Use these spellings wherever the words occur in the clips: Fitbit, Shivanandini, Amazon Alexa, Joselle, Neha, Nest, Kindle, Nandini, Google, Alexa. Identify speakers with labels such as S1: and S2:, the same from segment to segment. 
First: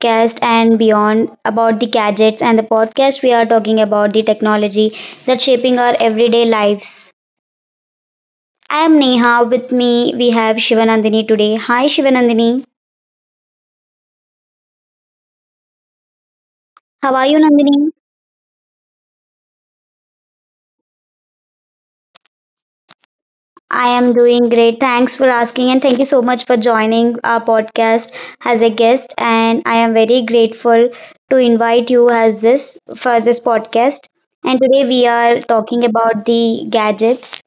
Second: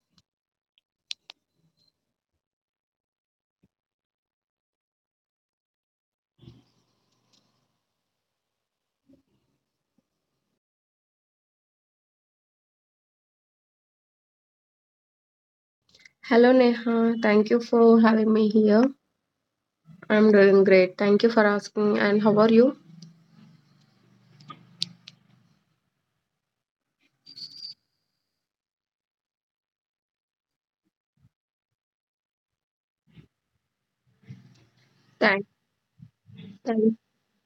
S1: podcast and beyond about the gadgets. And the podcast, we are talking about the technology that's shaping our everyday lives. I am Neha. With me we have Shivanandini today. Hi Shivanandini.
S2: Hello
S1: How
S2: Neha,
S1: are you
S2: thank you
S1: Nandini?
S2: for having me here. I'm doing great. Thank you for asking. And how are you?
S1: I am doing great. Thanks for asking, and thank you so much for joining our podcast as a guest. And I am very grateful to invite you as this for this podcast. And today we are
S2: Thanks.
S1: talking about the
S2: Thanks.
S1: gadgets,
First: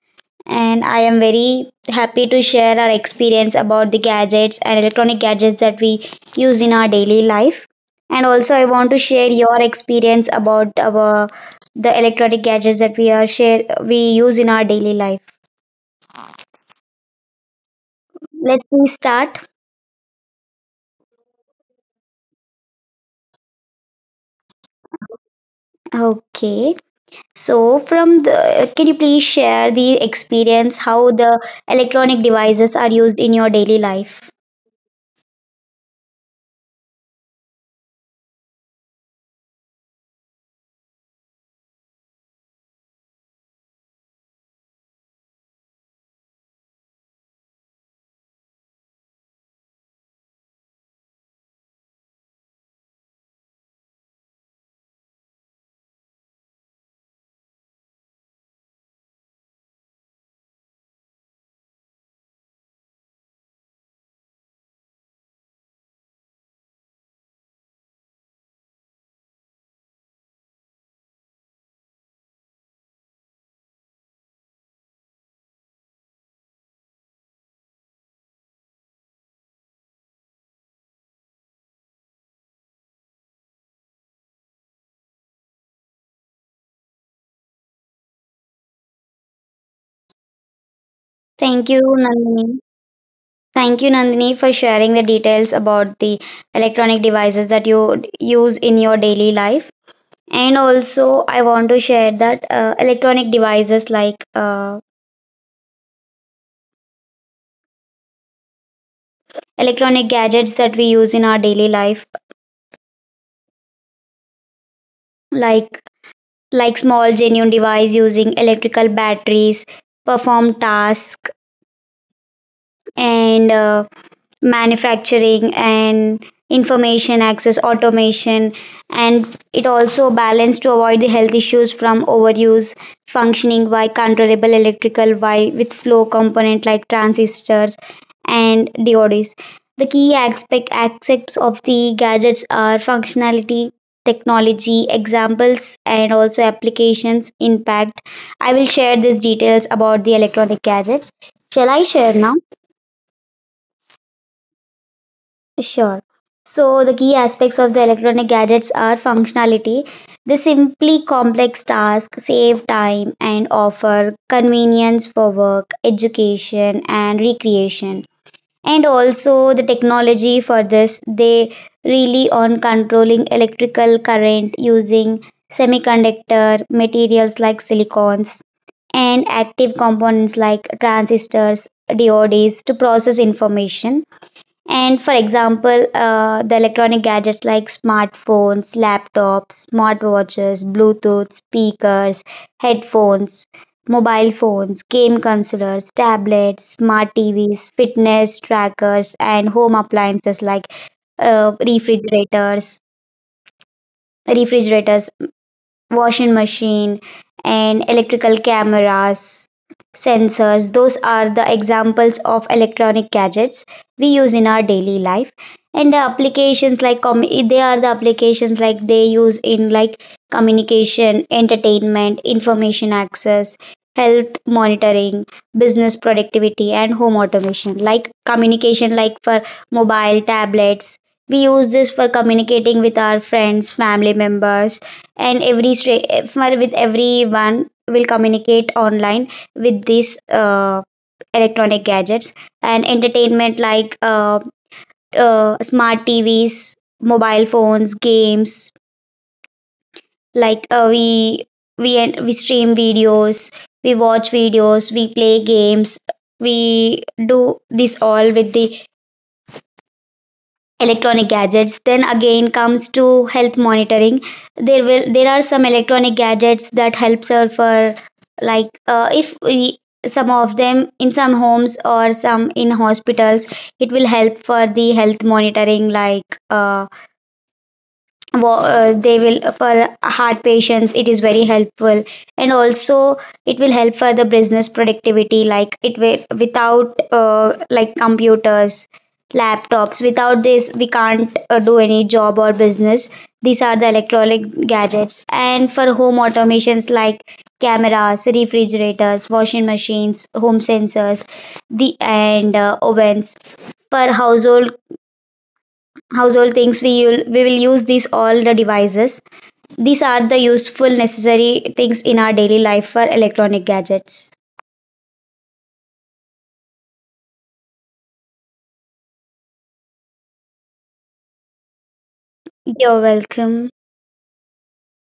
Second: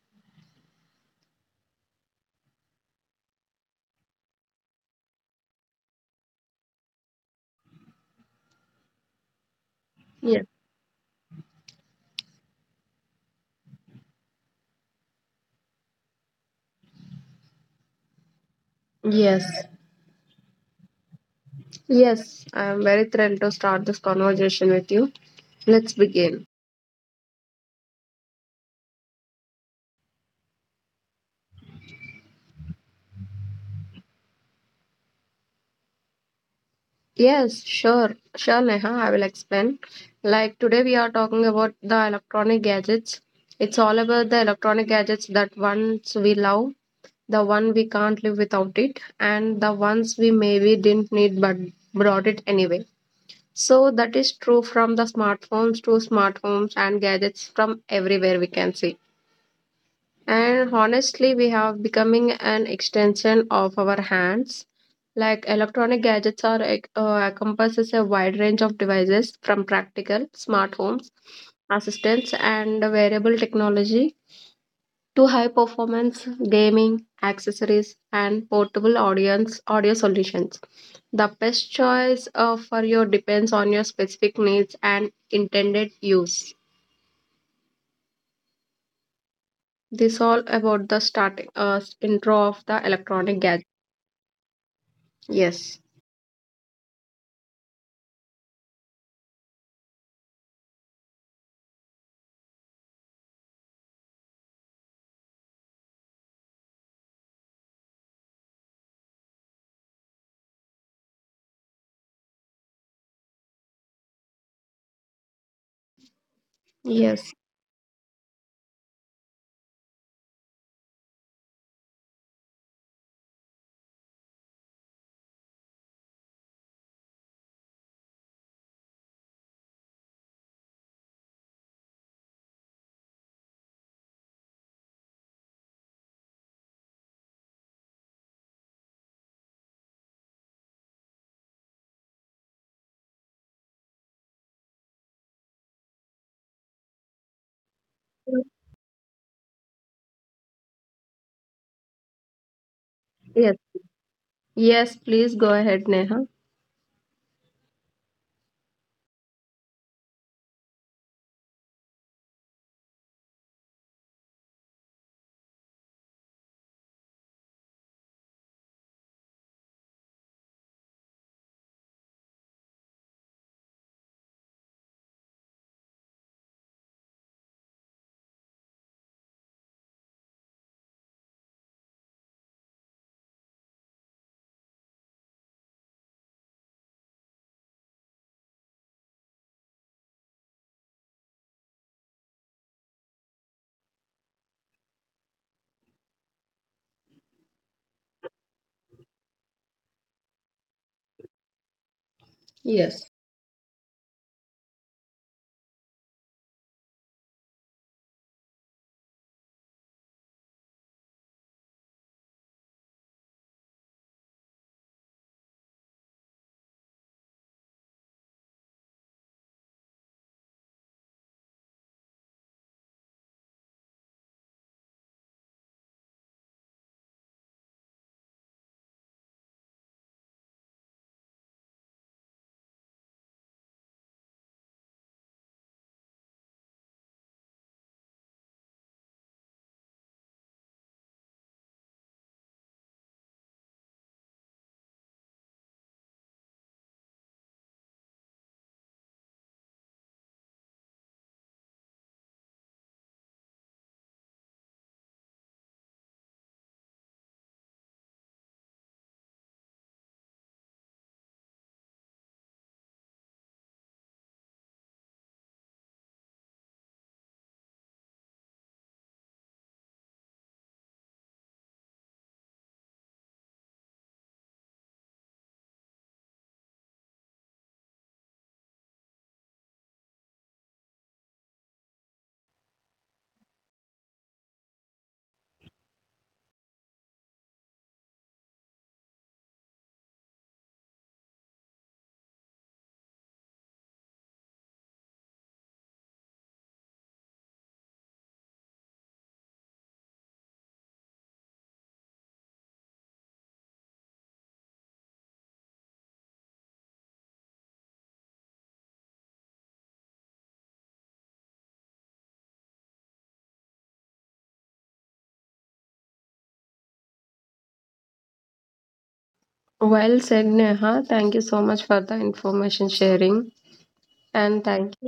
S1: and I am very happy to share our experience about the gadgets and electronic gadgets that we use in our daily life. And also, I want to share your experience
S2: Yeah.
S1: about our the electronic gadgets that we are share we use in our daily life. Let me start.
S2: Yes. Yes, I'm very thrilled to start this conversation with you. Let's begin.
S1: Okay. So, from the, can you please share the experience how the electronic devices are used in your daily life?
S2: Yes, sure. Sure, Neha, I will explain. Like today we are talking about the electronic gadgets. It's all about the electronic gadgets that once we love, the one we can't live without it, and the ones we maybe didn't need but brought it anyway. So that is true, from the smartphones to smart homes and gadgets, from everywhere we can see. And honestly, we have becoming an extension of our hands. Like electronic gadgets are encompasses a wide range of devices from practical smart homes, assistants, and wearable technology to high performance gaming accessories and portable audience audio solutions. The best choice for your depends on your specific needs and intended use. This all about the starting
S1: Thank you,
S2: intro
S1: Nandini.
S2: of the electronic gadget.
S1: Thank you, Nandini, for sharing the details
S2: Yes.
S1: about the electronic devices that you use in your daily life. And also, I want to share that electronic devices like electronic gadgets that we use in our daily life, like like small
S2: Yes.
S1: genuine device using electrical batteries perform tasks, and manufacturing and information access automation. And it also balanced to avoid the health issues from overuse, functioning by controllable electrical by with flow component like transistors and diodes. The key aspects of the gadgets are functionality, technology, examples, and also applications impact. I will share these details about the electronic gadgets. Shall I share now?
S2: Yes. Yes. Please go ahead,
S1: Sure.
S2: Neha.
S1: So the key aspects of the electronic gadgets are functionality. They simply complex tasks, save time, and offer convenience for work, education, and recreation. And also the technology for this, they rely on controlling electrical current using semiconductor materials like silicons, and active components like transistors, diodes to process information. And for example, the electronic gadgets like smartphones, laptops, smartwatches, Bluetooth speakers, headphones, mobile phones, game consoles, tablets, smart TVs, fitness trackers, and home appliances like refrigerators,
S2: Yes.
S1: refrigerators washing machine, and electrical cameras, sensors. Those are the examples of electronic gadgets we use in our daily life. And the applications like they are the applications like they use in like communication, entertainment, information access, health monitoring, business productivity, and home automation. Like communication, like for mobile, tablets, we use this for communicating with our friends, family members, and every stra- if- with everyone will communicate online with these electronic gadgets. And entertainment like smart TVs, mobile phones, games. Like we stream videos, we watch videos, we play games, we do this all with the electronic gadgets. Then again comes to health monitoring. There are some electronic gadgets that helps her for like if we some of them in some homes or some in hospitals, it will help for the health monitoring like they will for heart patients, it is very helpful. And also, it will help for the business productivity, like it will, without like computers, laptops, without this we can't do any job or business. These are the electronic gadgets. And for home automations like cameras, refrigerators, washing machines, home sensors, the and ovens, for household things, we will use these all the devices. These are the useful, necessary things in our daily life for electronic gadgets.
S2: Well said, Neha. Thank you so much for the information
S1: You're
S2: sharing.
S1: welcome.
S2: And thank you.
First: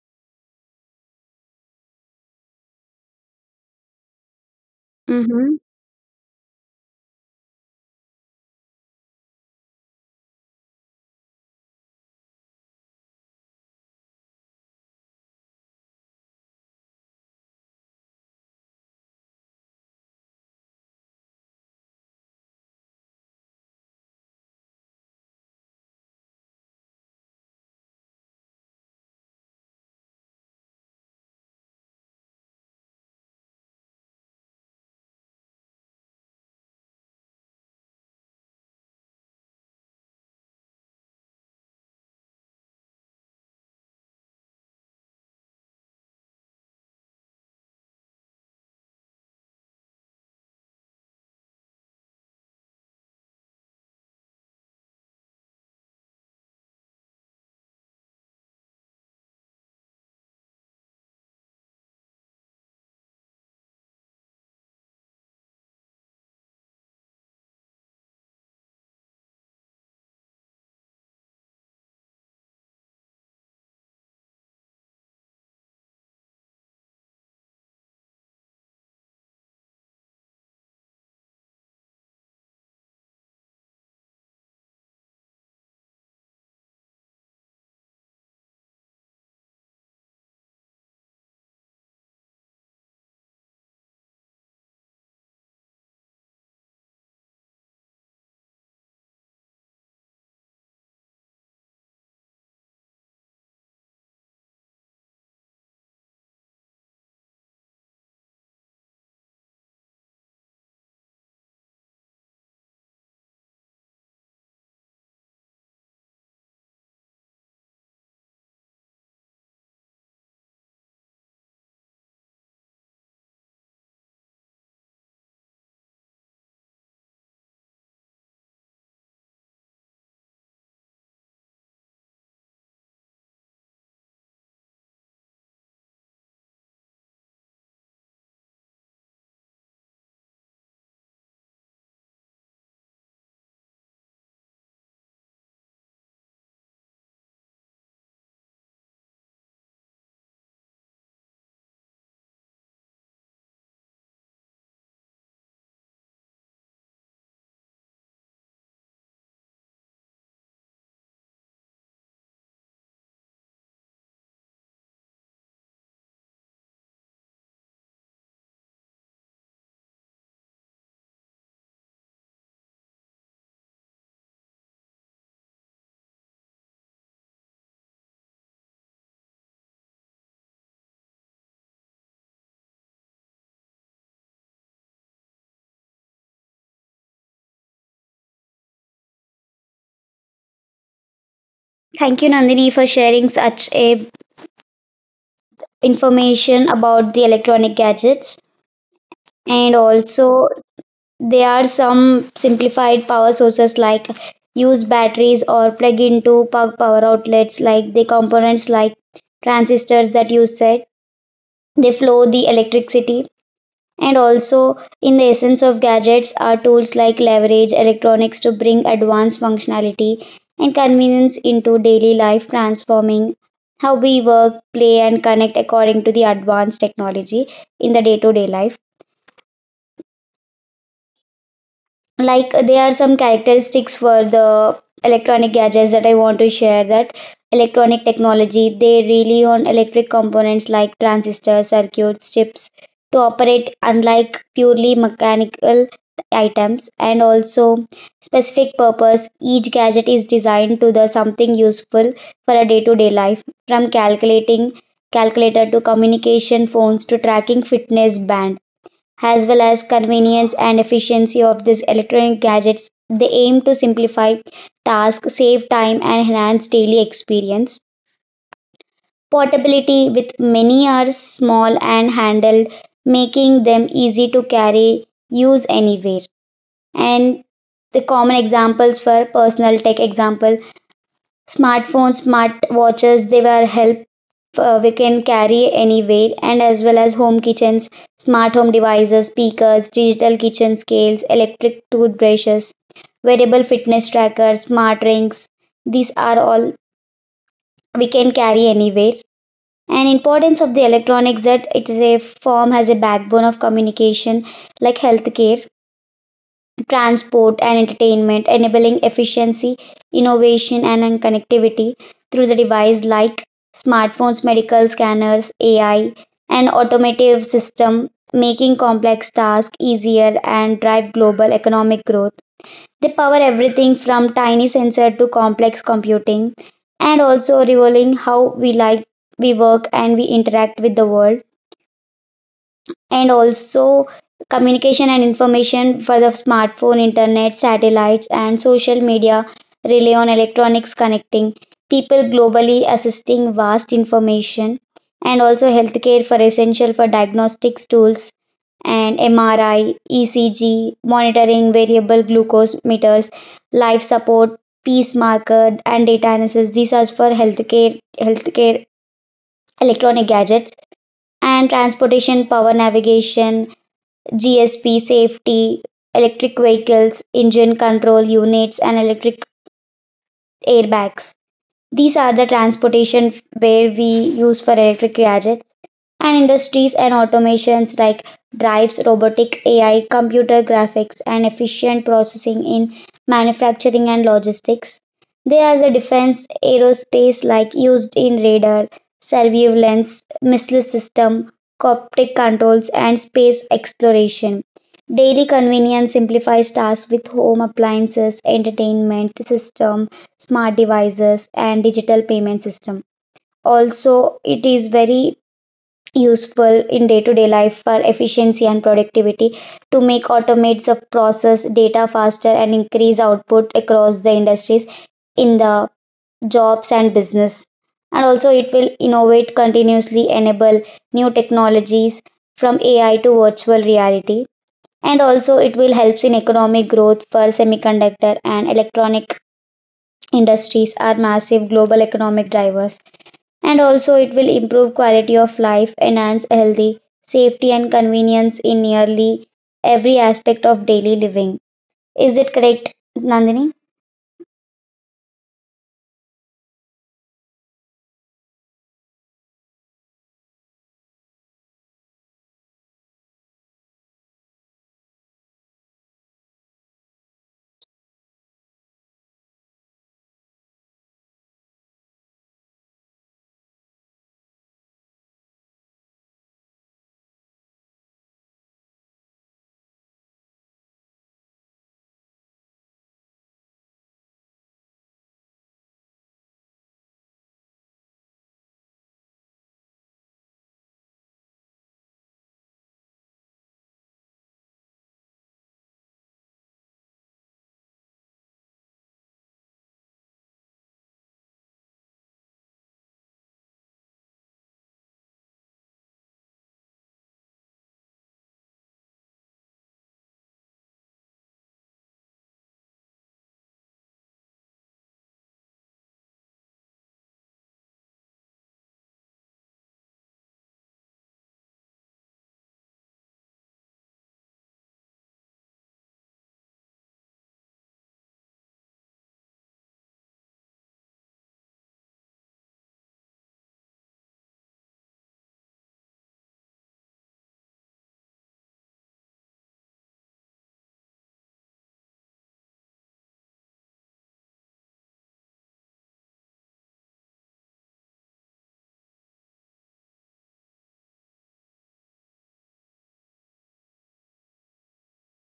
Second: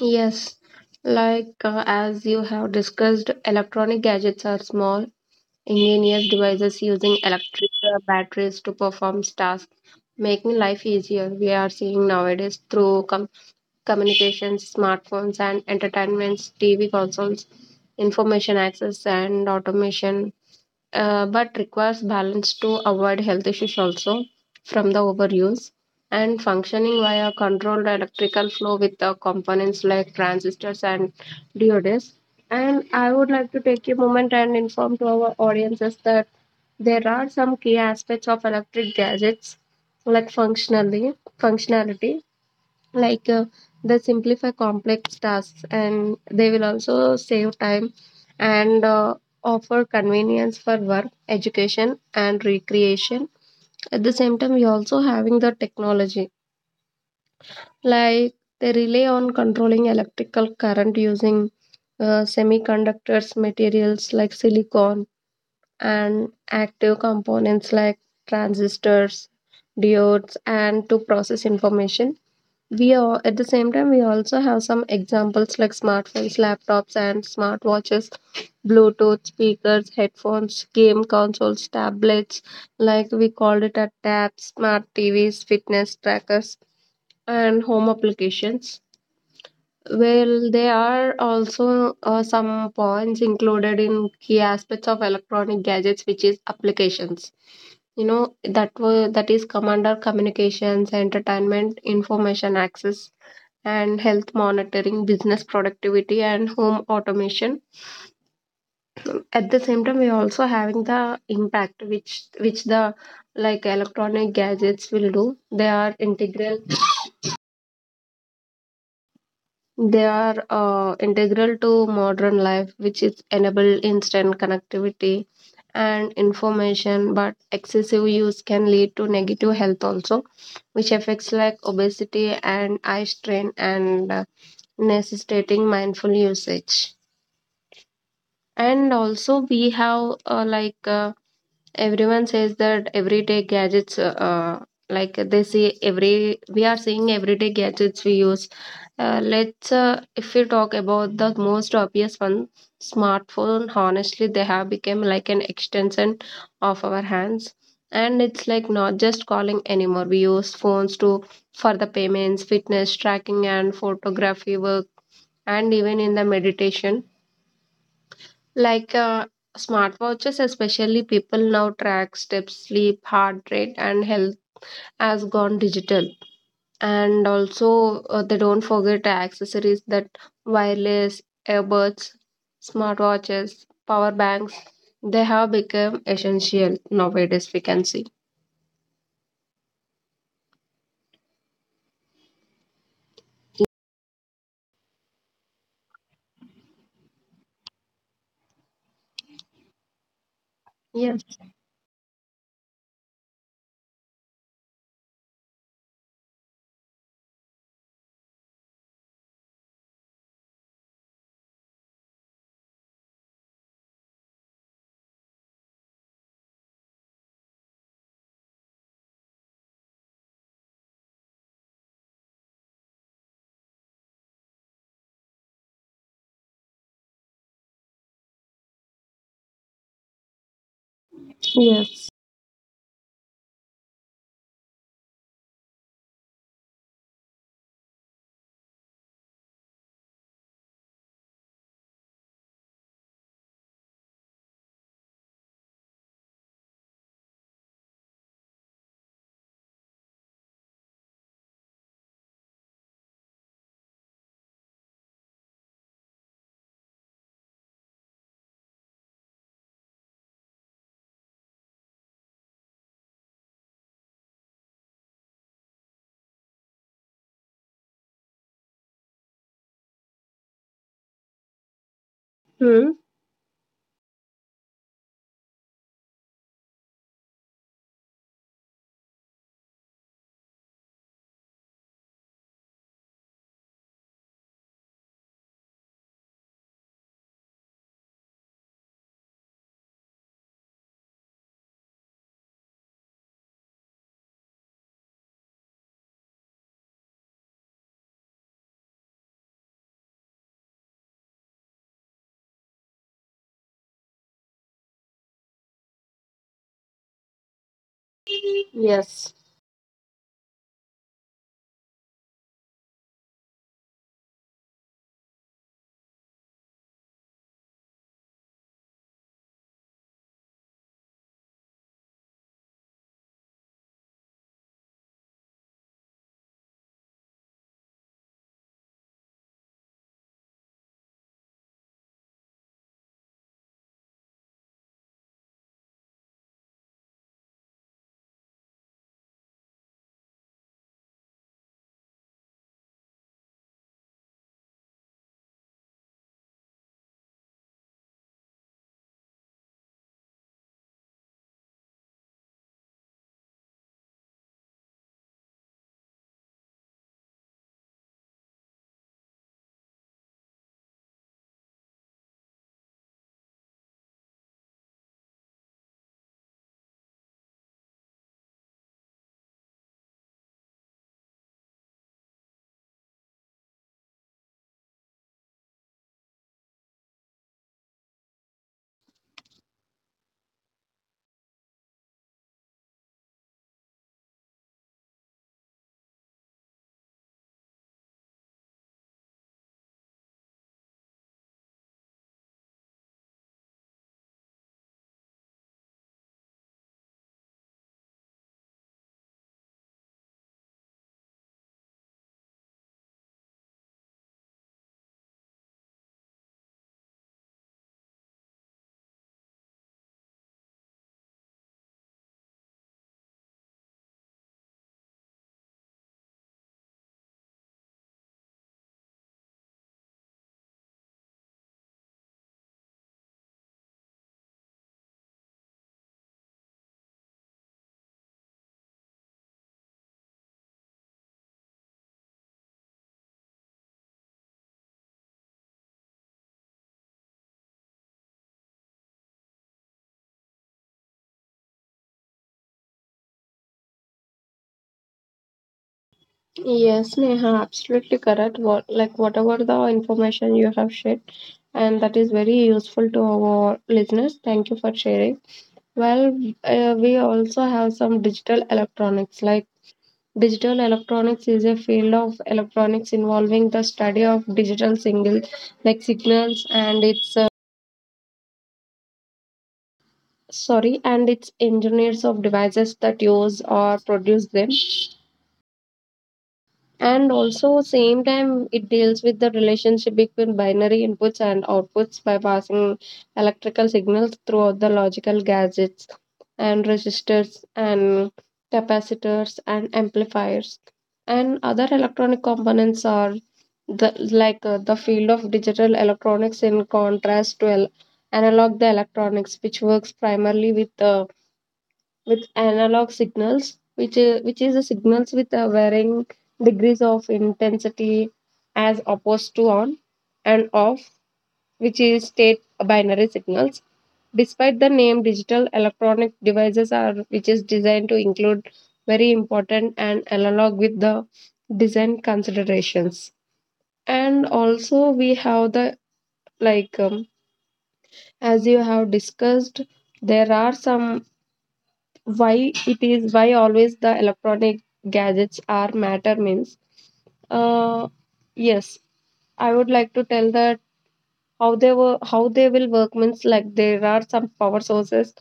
S2: Yes, as you have discussed, electronic gadgets are small
S1: Hmm.
S2: ingenious devices using electric batteries to perform tasks, making life easier. We are seeing nowadays through communications, smartphones, and entertainments, TV consoles, information access, and automation, but requires balance to avoid health issues also from the overuse, and functioning via controlled electrical flow with the components like transistors and diodes. And I would like to take a moment and inform to our audiences that there are some key aspects of electric gadgets like functionally functionality. like uh, they simplify complex tasks, and they will also save time, and offer convenience for work, education, and recreation. At the same time, we also having the technology. Like, they rely on controlling electrical current using semiconductors materials like silicon and active components like transistors, diodes, and to process information. We are at the same time we also have some examples like smartphones, laptops, and smartwatches, bluetooth speakers, headphones, game consoles, tablets, like we called it a tabs, smart TVs, fitness trackers, and home applications. Well, there are also some points included in key aspects of electronic gadgets, which is applications, that were that is come under communications, entertainment, information access, and health monitoring, business productivity, and home automation. At the same time, we're also having the impact, which the like electronic gadgets will do. They are integral. They are integral to modern life, which is enable instant connectivity and information. But excessive use can lead to negative health also, which affects like obesity and eye strain, and necessitating mindful usage. And also, we have everyone says that everyday gadgets, like they see every, we are seeing everyday gadgets we use. Let's, if we talk about the most obvious one, smartphone, honestly, they have become like an extension of our hands. And it's like not just calling anymore. We use phones to for the payments, fitness tracking, and photography work, and even in the meditation. like uh, Smartwatches, especially, people now track steps, sleep, heart rate, and health has gone digital. And also, they don't forget accessories that wireless earbuds, smartwatches, power banks. They have become essential nowadays. We can see.
S1: Thank you, Nandini, for sharing such a information about the electronic gadgets. And also,
S2: Yes.
S1: there are some simplified power sources like use batteries or plug into plug power outlets, like the components like transistors that you said. They flow the electricity. And also, in the essence of gadgets are tools like leverage electronics to bring advanced functionality and convenience into daily life, transforming how we work, play, and connect according to the advanced technology in the day to day life.
S2: Yes.
S1: Like there are some characteristics for the electronic gadgets that I want to share, that electronic technology, they rely on electric components like transistors, circuits, chips to operate, unlike purely mechanical items. And also specific purpose, each gadget is designed to the something useful for a day to day life, from calculating calculator to communication phones to tracking fitness band, as well as convenience and efficiency of these electronic gadgets. They aim to simplify tasks, save time, and enhance daily experience. Portability, with many are small and handled,
S2: Hmm.
S1: making them easy to carry, use anywhere. And the common examples for personal tech example, smartphones, smartwatches, they were help we can carry anywhere. And as well as home kitchens, smart home devices, speakers, digital kitchen scales, electric toothbrushes, wearable fitness trackers, smart rings. These are all we can carry anywhere. And importance of the electronics, that it is a form, has a backbone of communication like healthcare, transport, and entertainment, enabling
S2: Yes.
S1: efficiency, innovation, and connectivity through the device like smartphones, medical scanners, AI, and automotive system, making complex tasks easier and drive global economic growth. They power everything from tiny sensor to complex computing, and also revealing how we like we work and we interact with the world. And also, communication and information for the smartphone, internet, satellites, and social media rely on electronics, connecting people globally, assisting vast information. And also healthcare, for essential for diagnostics tools and MRI, ECG, monitoring variable glucose meters, life support, peace marker, and data analysis. These are for healthcare, electronic gadgets. And transportation, power navigation, GSP safety, electric vehicles, engine control units, and electric airbags. These are the transportation where we use for electric gadget. And industries and automations like drives, robotic AI, computer graphics, and efficient processing in manufacturing and logistics. They are the defense aerospace like used in radar, surveillance, missile system, coptic controls, and space exploration. Daily convenience simplifies tasks with home appliances, entertainment system, smart devices, and digital payment system. Also, it is very useful in day-to-day life for efficiency and productivity to make automates the process data faster and increase output across the industries in the jobs and business. And also it will innovate continuously, enable new technologies from AI to virtual reality. And also it will helps in economic growth, for semiconductor and electronic industries are massive global economic drivers. And also it will improve quality of life, enhance healthy, safety, and convenience in nearly every aspect of daily living. Is it correct, Nandini?
S2: Yes, Neha, absolutely correct. What like whatever the information you have shared, and that is very useful to our listeners. Thank you for sharing. Well, we also have some digital electronics. Like digital electronics is a field of electronics involving the study of digital signals, like signals, and its sorry, and its engineers of devices that use or produce them. And also same time it deals with the relationship between binary inputs and outputs by passing electrical signals throughout the logical gadgets, and resistors and capacitors and amplifiers and other electronic components are the the field of digital electronics, in contrast to analog the electronics which works primarily with analog signals, which is the signals with varying degrees of intensity, as opposed to on and off, which is state binary signals. Despite the name, digital electronic devices are which is designed to include very important and analog with the design considerations. And also we have the like um, as you have discussed, there are some why it is why always the electronic gadgets are matter means uh yes, I would like to tell that how they were how they will work means like there are some power sources,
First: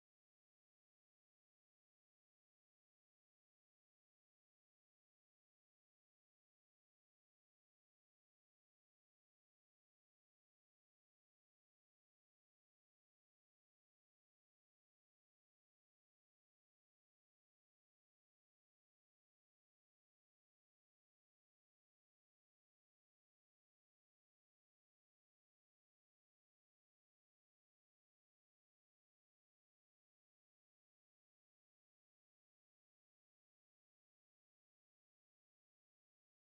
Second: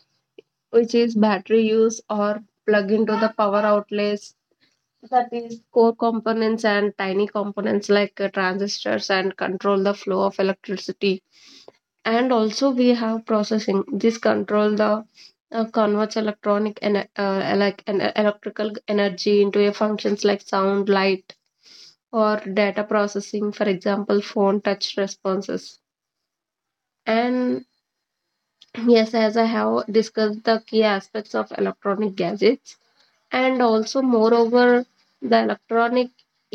S2: which is battery use or plug into the power outlets. That is core components and tiny components like transistors, and control the flow of electricity. And also we have processing, this control the converts electronic and like an electrical energy into a functions like sound, light, or data processing, for example, phone touch responses. And yes, as I have discussed the key aspects of electronic gadgets. And also, moreover, the electronic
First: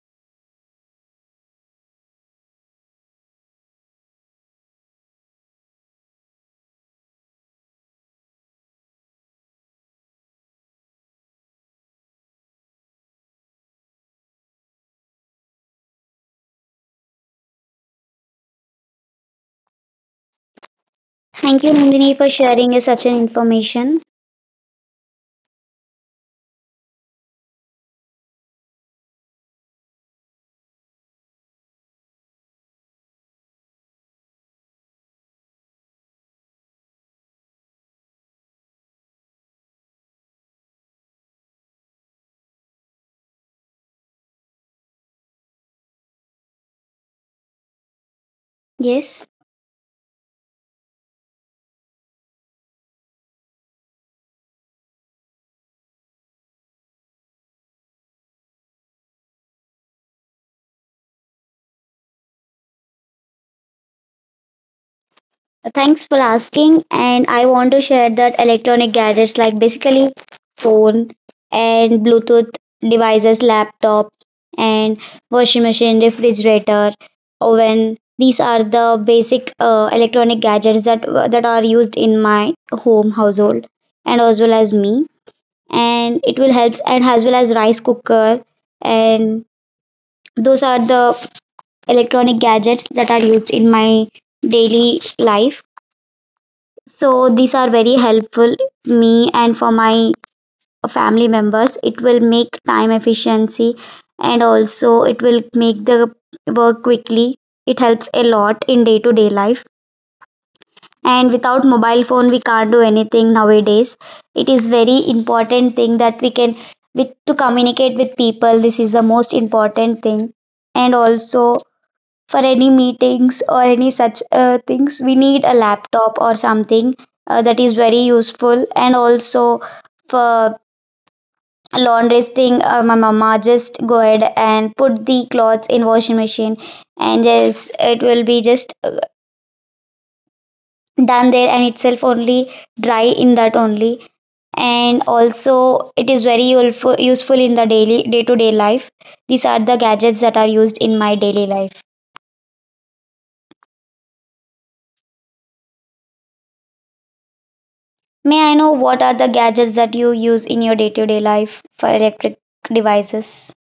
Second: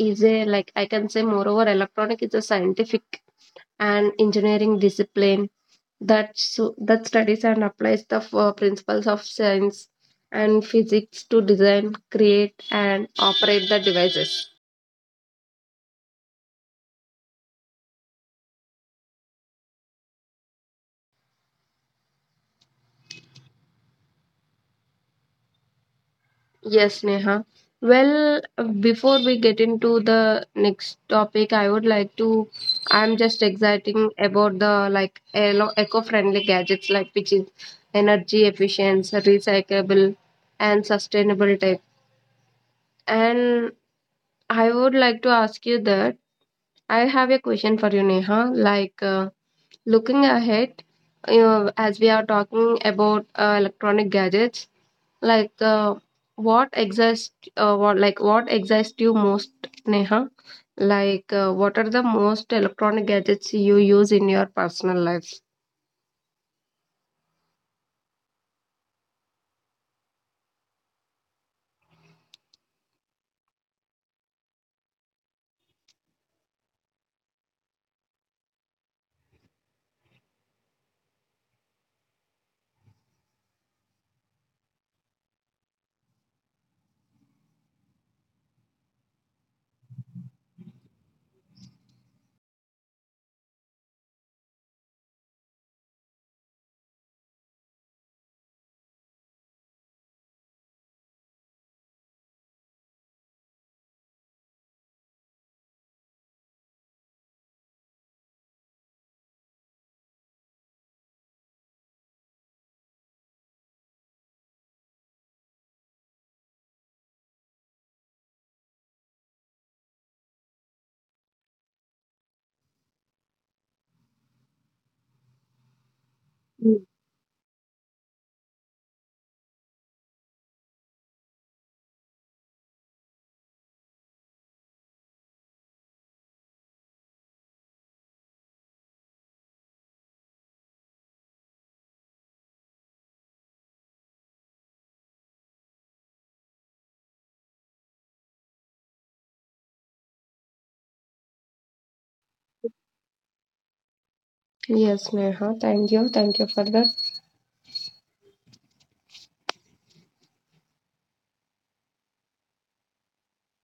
S2: is a like I can say moreover, electronic is a scientific and engineering discipline that so, that studies and applies the principles of science and physics to design, create, and operate the devices.
S1: Thank you, Nandini, for sharing us such an information.
S2: Yes, Neha. Well, before we get into the next topic, I would like to. I'm just exciting about the eco-friendly gadgets, like which is energy efficient, recyclable, and sustainable type. And I would like to ask you that I have a question for you, Neha. Like.
S1: Yes.
S2: Looking ahead, as we are talking about electronic gadgets, like uh, what excites, what excites you most, Neha? Like, what are the most electronic gadgets you use in your personal life?
S1: Thanks for asking. And I want to share that electronic gadgets like basically phone and Bluetooth devices, laptop, and washing machine, refrigerator, oven. These are the basic electronic gadgets that that are used in my home household and as well as me. And it will help, and as well as rice cooker. And those are the electronic gadgets that are used in my daily life. So these are very helpful me and for my family members. It will make time efficiency, and also it will make the work quickly. It helps a lot in day to day life. And without mobile phone, we can't do anything nowadays. It is very important thing that we can with to communicate with people. This is the most important thing. And also for any meetings or any such things, we need a laptop or
S2: Mm.
S1: something that is very useful. And also for laundry thing, my mama just go ahead and put the clothes in washing machine, and just it will be just done there and itself only, dry in that only. And also it is very useful in the daily day to day life. These are the gadgets that are used in my daily life.
S2: Yes, Neha. Thank you. Thank you for that.
S1: May I know what are the gadgets that you use in your day to day life for electric devices?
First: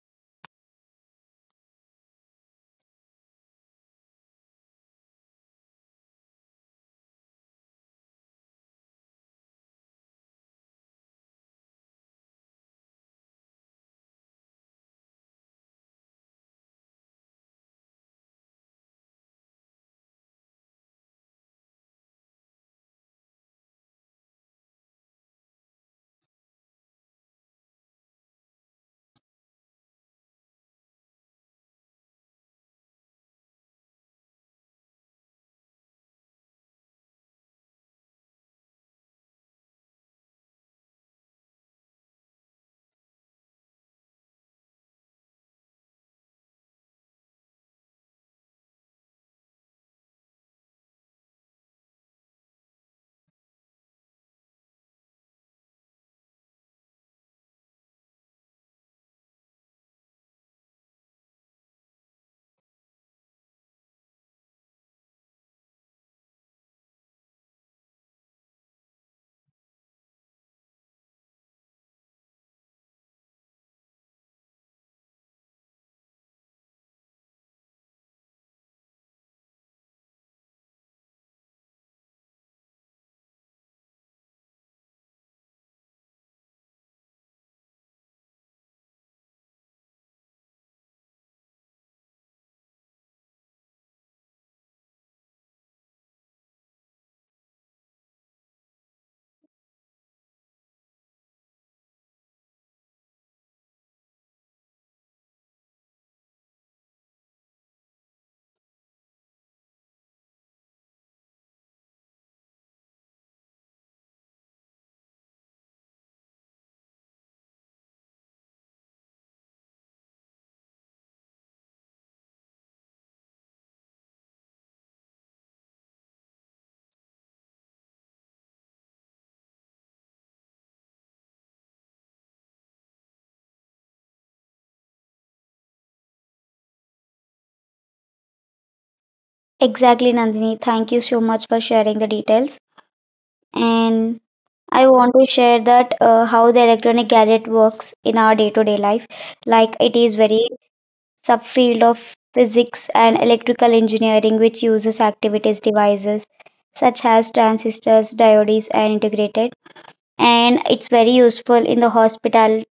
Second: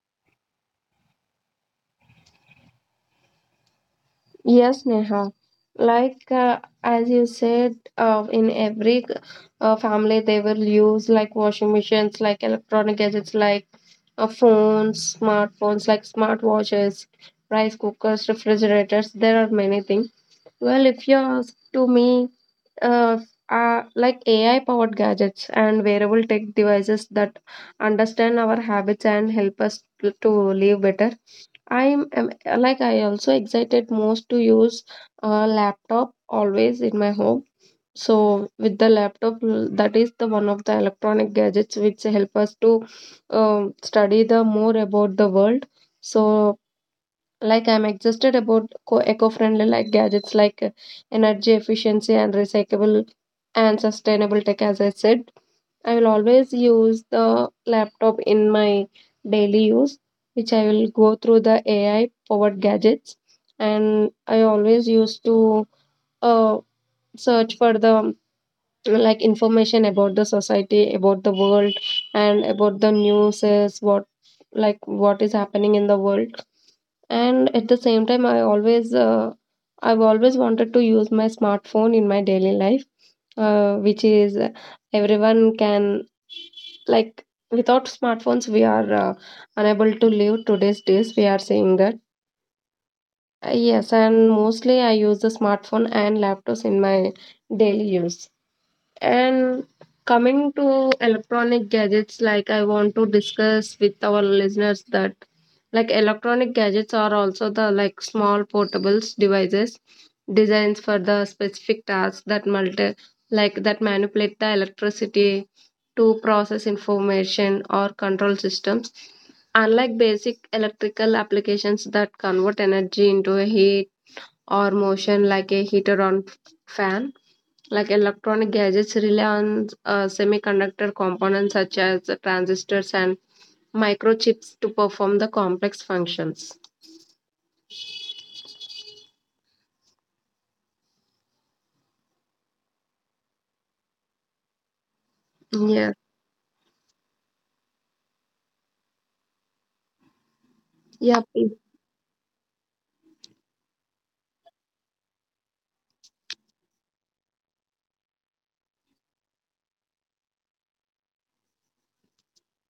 S2: Yes, Neha. As you said, in every family they will use like washing machines, like electronic gadgets, like phones, smartphones, like smartwatches, rice cookers, refrigerators. There are many things. Well, if you ask to me, uh, like AI powered gadgets and wearable tech devices that understand our habits and help us to live better. I'm, am like I also excited most to use a laptop always in my home. So with the laptop, that is the one of the electronic gadgets which help us to study the more about the world. So like I'm excited about eco-friendly like gadgets like energy efficiency and recyclable and sustainable tech, as I said. I will always use the laptop in my daily use, which I will go through the AI powered gadgets. And I always used to uh, search for the like information about the society, about the world, and about the news, is what like what is happening in the world. And at the same time, I always I've always wanted to use my smartphone in my daily life, which is everyone can like without smartphones we are unable to live today's days, we are saying that. Yes, and mostly I use the smartphone and laptops in my daily use. And coming to electronic gadgets, like I want to discuss with our listeners that like electronic gadgets are also the like small portables devices designs for the specific tasks that multi like that manipulate the electricity to process information or control systems. Unlike basic electrical applications that convert energy into a heat or motion like a heater on fan, like electronic gadgets rely on semiconductor components such as transistors and microchips to perform the complex functions.
S1: Exactly, Nandini. Thank you so much for sharing the details. And I want to share that
S2: Yeah.
S1: how the electronic gadget works in our day to day life. Like it is very
S2: Yeah.
S1: subfield of physics and electrical engineering, which uses activities devices such as transistors, diodes, and integrated. And it's very useful in the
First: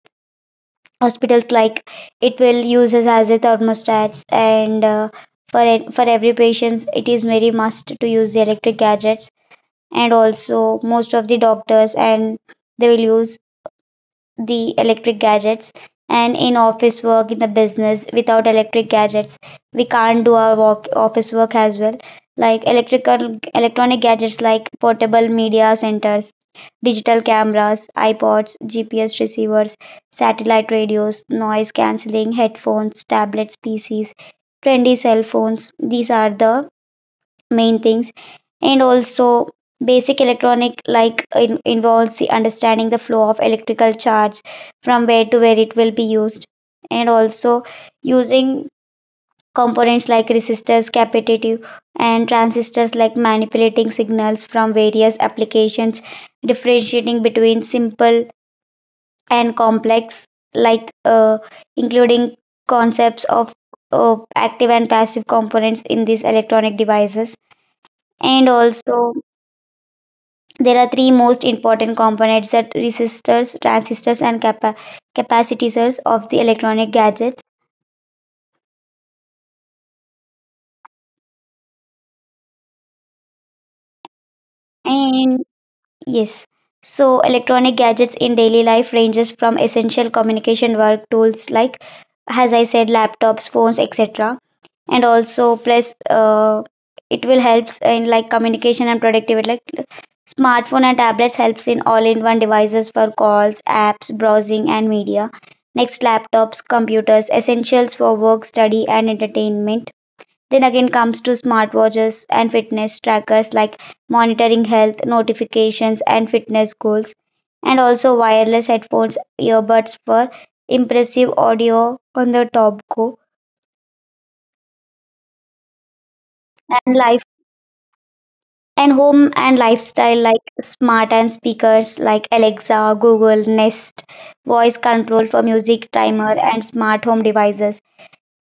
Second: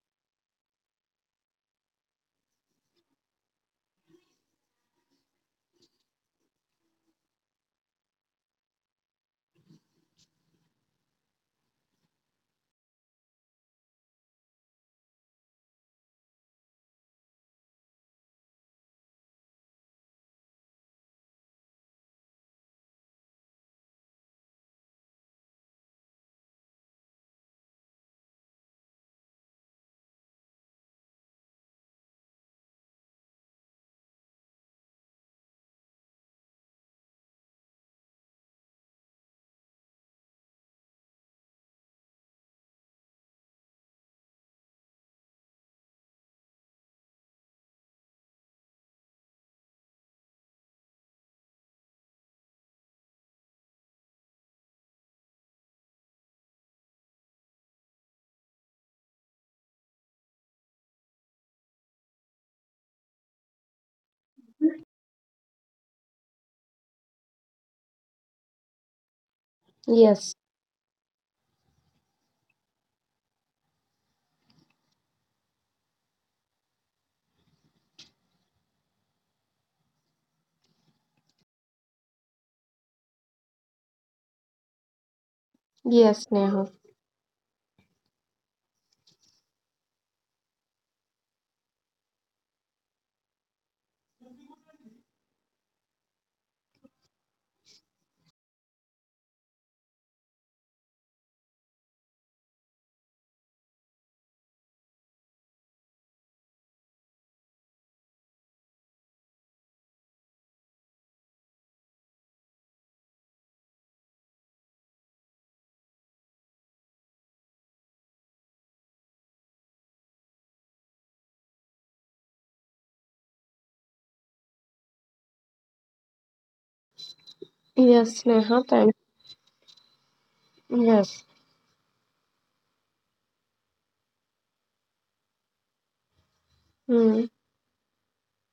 S1: hospitals, like it will uses as a thermostats, and for every patients it is very must to use the electric gadgets. And also most of the doctors, and they will use the electric gadgets. And in office work, in the business, without electric gadgets we can't do our work, office work as well. Like electrical electronic gadgets like portable media centers, digital cameras, ipods, gps receivers, satellite radios, noise cancelling headphones, tablets, pcs, trendy cell phones. These are the main things. And also basic electronic, like involves the understanding the flow of electrical charge from where to where it will be used. And also using components like resistors, capacitive, and transistors, like manipulating signals from various applications, differentiating between simple and complex, like including concepts of active and passive components in these electronic devices. And also
S2: Yes.
S1: there are three most important components, that resistors, transistors, and capacitors of the electronic gadgets. And
S2: Yes,
S1: yes,
S2: Neha.
S1: so electronic gadgets in daily life ranges from essential communication work tools like, as I said, laptops, phones, etc. And also plus it will helps in like communication and productivity, like smartphone and tablets helps in all in one devices for calls, apps, browsing, and media. Next, laptops, computers essentials for work, study, and entertainment. Then again comes to smartwatches and fitness trackers like monitoring health, notifications, and fitness goals. And also wireless headphones, earbuds for impressive audio on the top go and live.
S2: Yes, Neha. Thank.
S1: And home and lifestyle like smart
S2: Yes.
S1: and speakers like Alexa, Google, Nest, voice control for music, timer, and smart
S2: Mm.
S1: home devices,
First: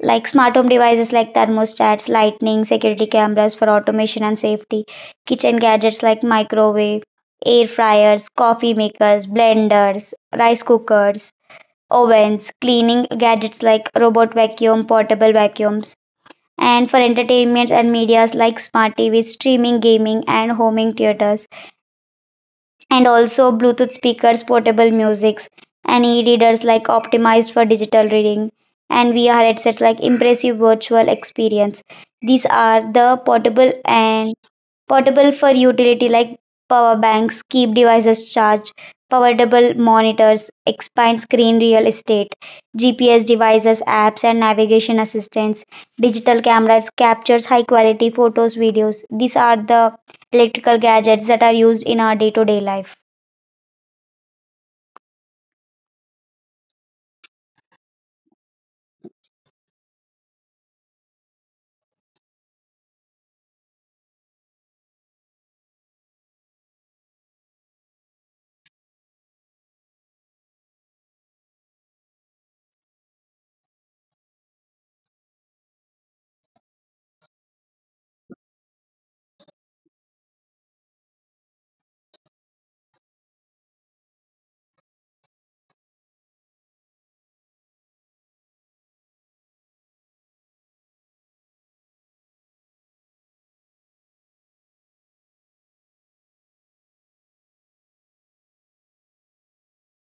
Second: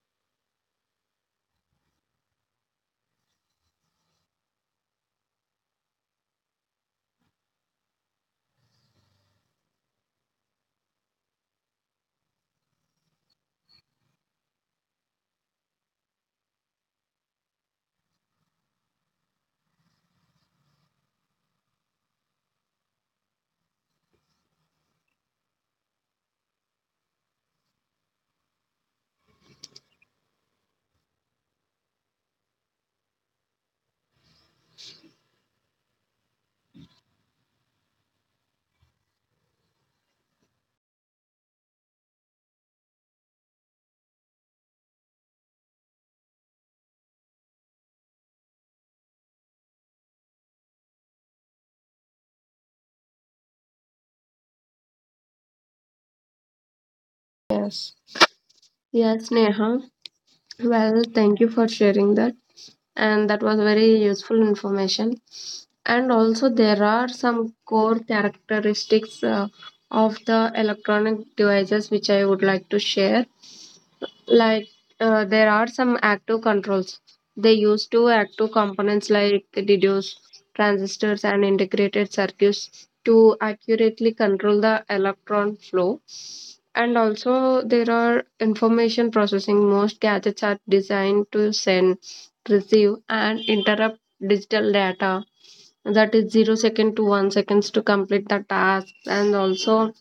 S1: like smart home devices like thermostats, lightning, security cameras for automation and safety. Kitchen gadgets like microwave, air fryers, coffee makers, blenders, rice cookers, ovens. Cleaning gadgets like robot vacuum, portable vacuums. And for entertainments and medias, like smart TV, streaming, gaming, and homing theaters. And also Bluetooth speakers, portable musics, and e-readers like optimized for digital reading, and VR headsets like impressive virtual experience. These are the portable and portable for utility, like power banks keep devices charged, powerable monitors expand screen real estate, GPS devices, apps, and navigation assistance. Digital cameras captures high quality photos, videos. These are the electrical gadgets that are used in our day to day life.
S2: Yes. Yes, Neha. Well, thank you for sharing that, and that was very useful information. And also, there are some core characteristics of the electronic devices which I would like to share. Like there are some active controls. They use two active components like diodes, transistors, and integrated circuits to accurately control the electron flow. And also there are information processing. Most gadgets are designed to send, receive, and interrupt digital data, that is 0 second to 1 seconds to complete the task. And also,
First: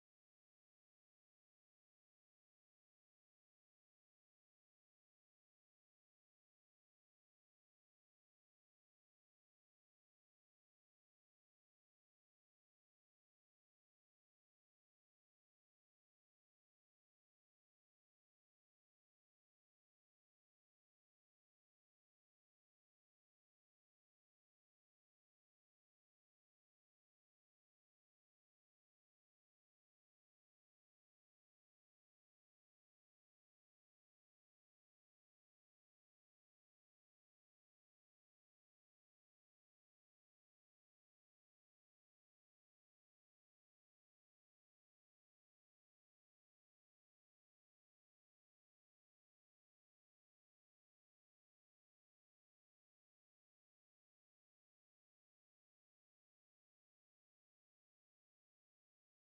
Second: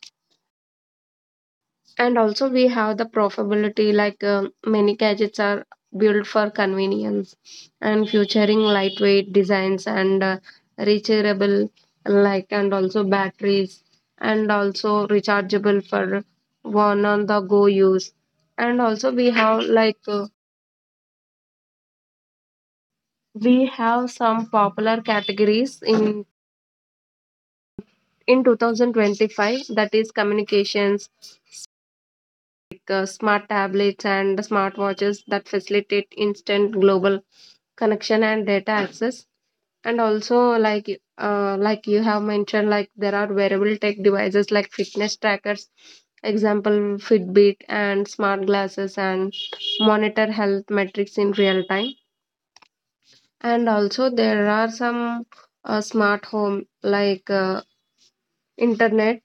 S2: and also, we have the profitability like many gadgets are built for convenience and featuring lightweight designs and rechargeable, like, and also batteries and also rechargeable for one on the go use. And also, we have we have some popular categories in 2025, that is communications, smart tablets and smartwatches that facilitate instant global connection and data access. And also, like like you have mentioned, like there are wearable tech devices like fitness trackers, example, fitbit and smart glasses, and monitor health metrics in real time. And also there are some smart home like internet,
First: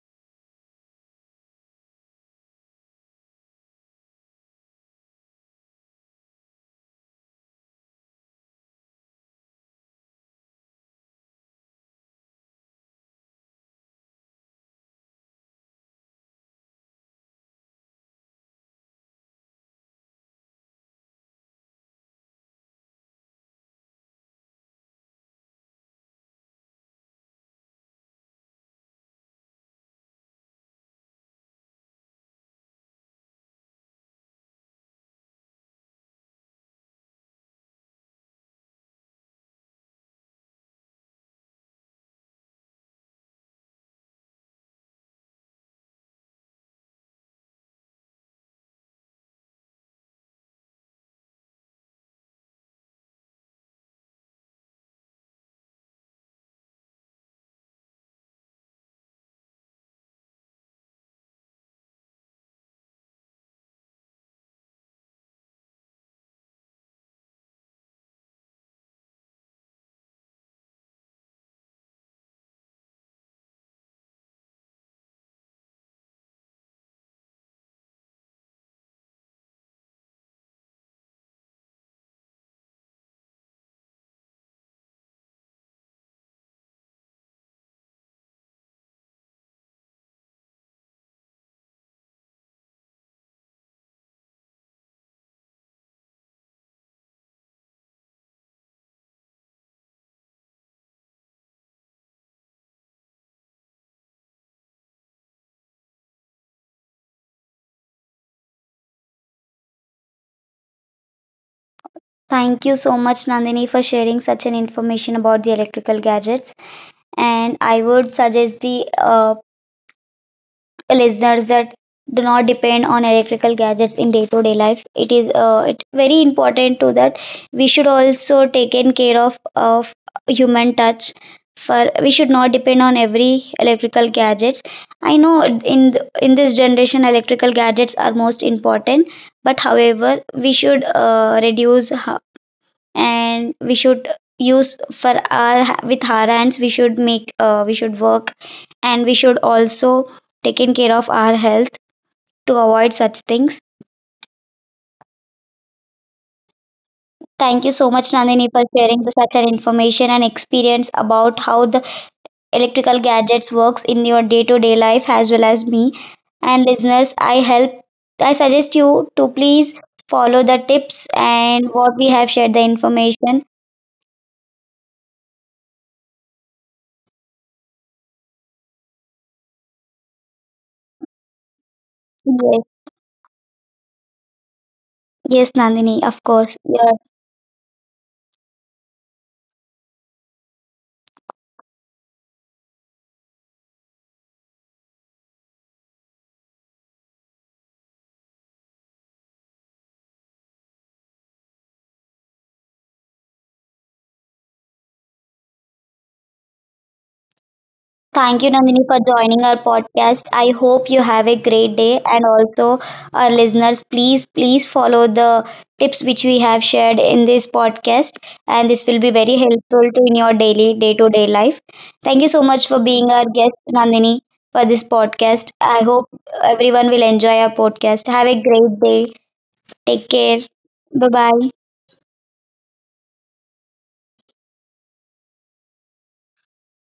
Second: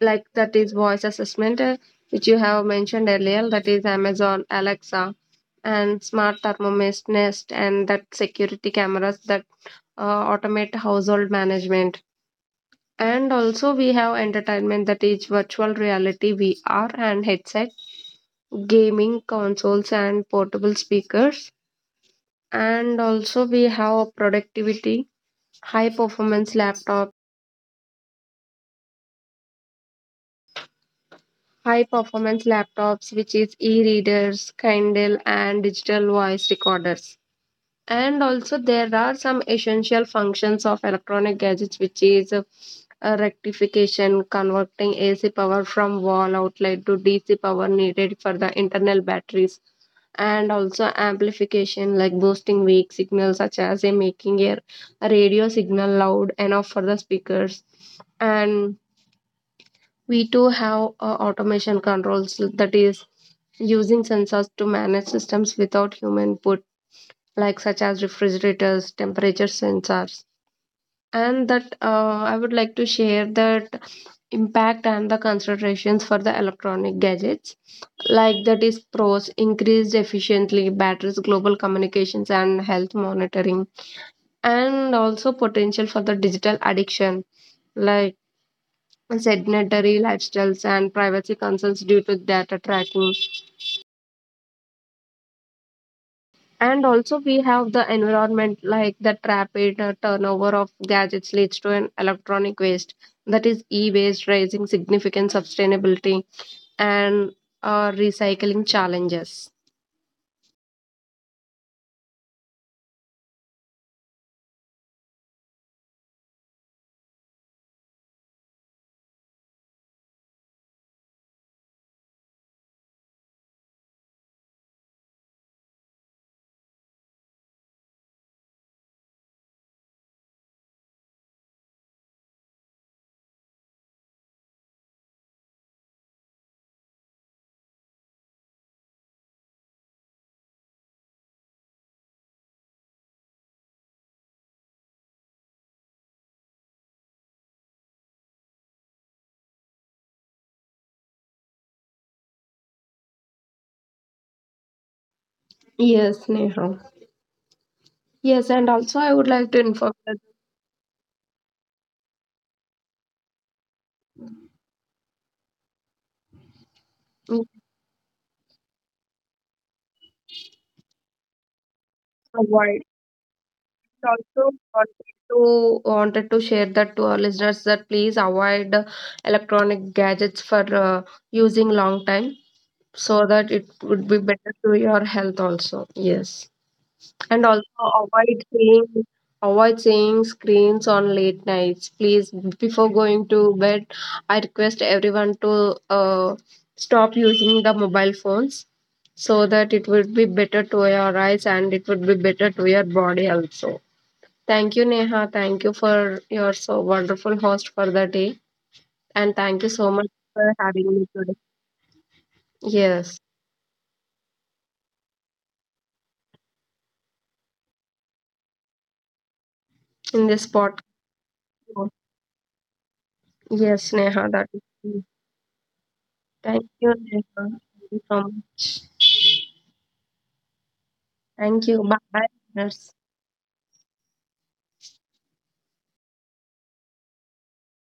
S2: like that is voice assessment, which you have mentioned earlier, that is amazon alexa and smart thermomist nest, and that security cameras that automate household management. And also we have entertainment, that is virtual reality VR and headset, gaming consoles and portable speakers. And also we have productivity, high performance laptops high performance laptops, which is e readers, Kindle, and digital voice recorders. And also, there are some essential functions of electronic gadgets, which is a rectification, converting AC power from wall outlet to DC power needed for the internal batteries, and also amplification, like boosting weak signals, such as a making a radio signal loud enough for the speakers, and we too have automation controls, that is using sensors to manage systems without human input, like such as refrigerators, temperature sensors. And that I would like to share that impact and the considerations for the electronic gadgets, like that is pros, increased efficiently batteries, global communications, and health monitoring, and also potential for the digital addiction like, and sedentary lifestyles, and privacy concerns due to data tracking. And also, we have the environment, like the rapid turnover of gadgets leads to an electronic waste, that is e waste, raising significant sustainability and recycling challenges.
S1: Thank you so much, Nandini, for sharing such an information about the electrical gadgets. And I would suggest the listeners that do not depend on electrical gadgets in day to day life. It is it very important to that we should also taken care of human touch, for we should not depend on every electrical gadgets. I know in this generation electrical gadgets are most important, but however we should reduce and we should use for our with our hands we should make we should work, and we should also taking care of our health to avoid such things.
S2: Yes, Neha.
S1: Thank you so much Nandini
S2: Yes,
S1: for
S2: and
S1: sharing
S2: also
S1: the,
S2: I would
S1: such an
S2: like to inform
S1: information and experience about how the electrical gadgets works in your day to day life as well as me. And listeners, I suggest you to please follow the tips and what we have shared the
S2: that
S1: information.
S2: also wanted to wanted to share that to our listeners that please avoid electronic gadgets for using long time,
S1: Yes.
S2: so that it would be better to your health
S1: Yes
S2: also.
S1: Nandini, of course.
S2: Yes,
S1: Your
S2: and also avoid seeing screens on late nights, please. Before going to bed, I request everyone to uh, stop using the mobile phones, so that it would be better to your eyes and it would be better to your body also. Thank you, Neha. Thank you for your so wonderful host for the
S1: Thank
S2: day.
S1: you, Nandini, for
S2: And
S1: joining our
S2: thank you so much
S1: podcast. I
S2: for
S1: hope
S2: having
S1: you
S2: me
S1: have a
S2: today.
S1: great day. And also,
S2: Yes,
S1: our listeners, please, please follow the tips which we have shared in this podcast. And this will be very helpful to in
S2: in
S1: your
S2: this
S1: daily,
S2: podcast.
S1: day to day life. Thank you so much for being our guest,
S2: Yes,
S1: Nandini,
S2: Neha, that is
S1: for this
S2: true.
S1: podcast. I hope
S2: Thank
S1: everyone
S2: you,
S1: will
S2: Neha.
S1: enjoy our
S2: Thank you
S1: podcast.
S2: so
S1: Have a
S2: much.
S1: great day. Take care. Bye bye.
S2: Thank you. Bye bye. Listeners.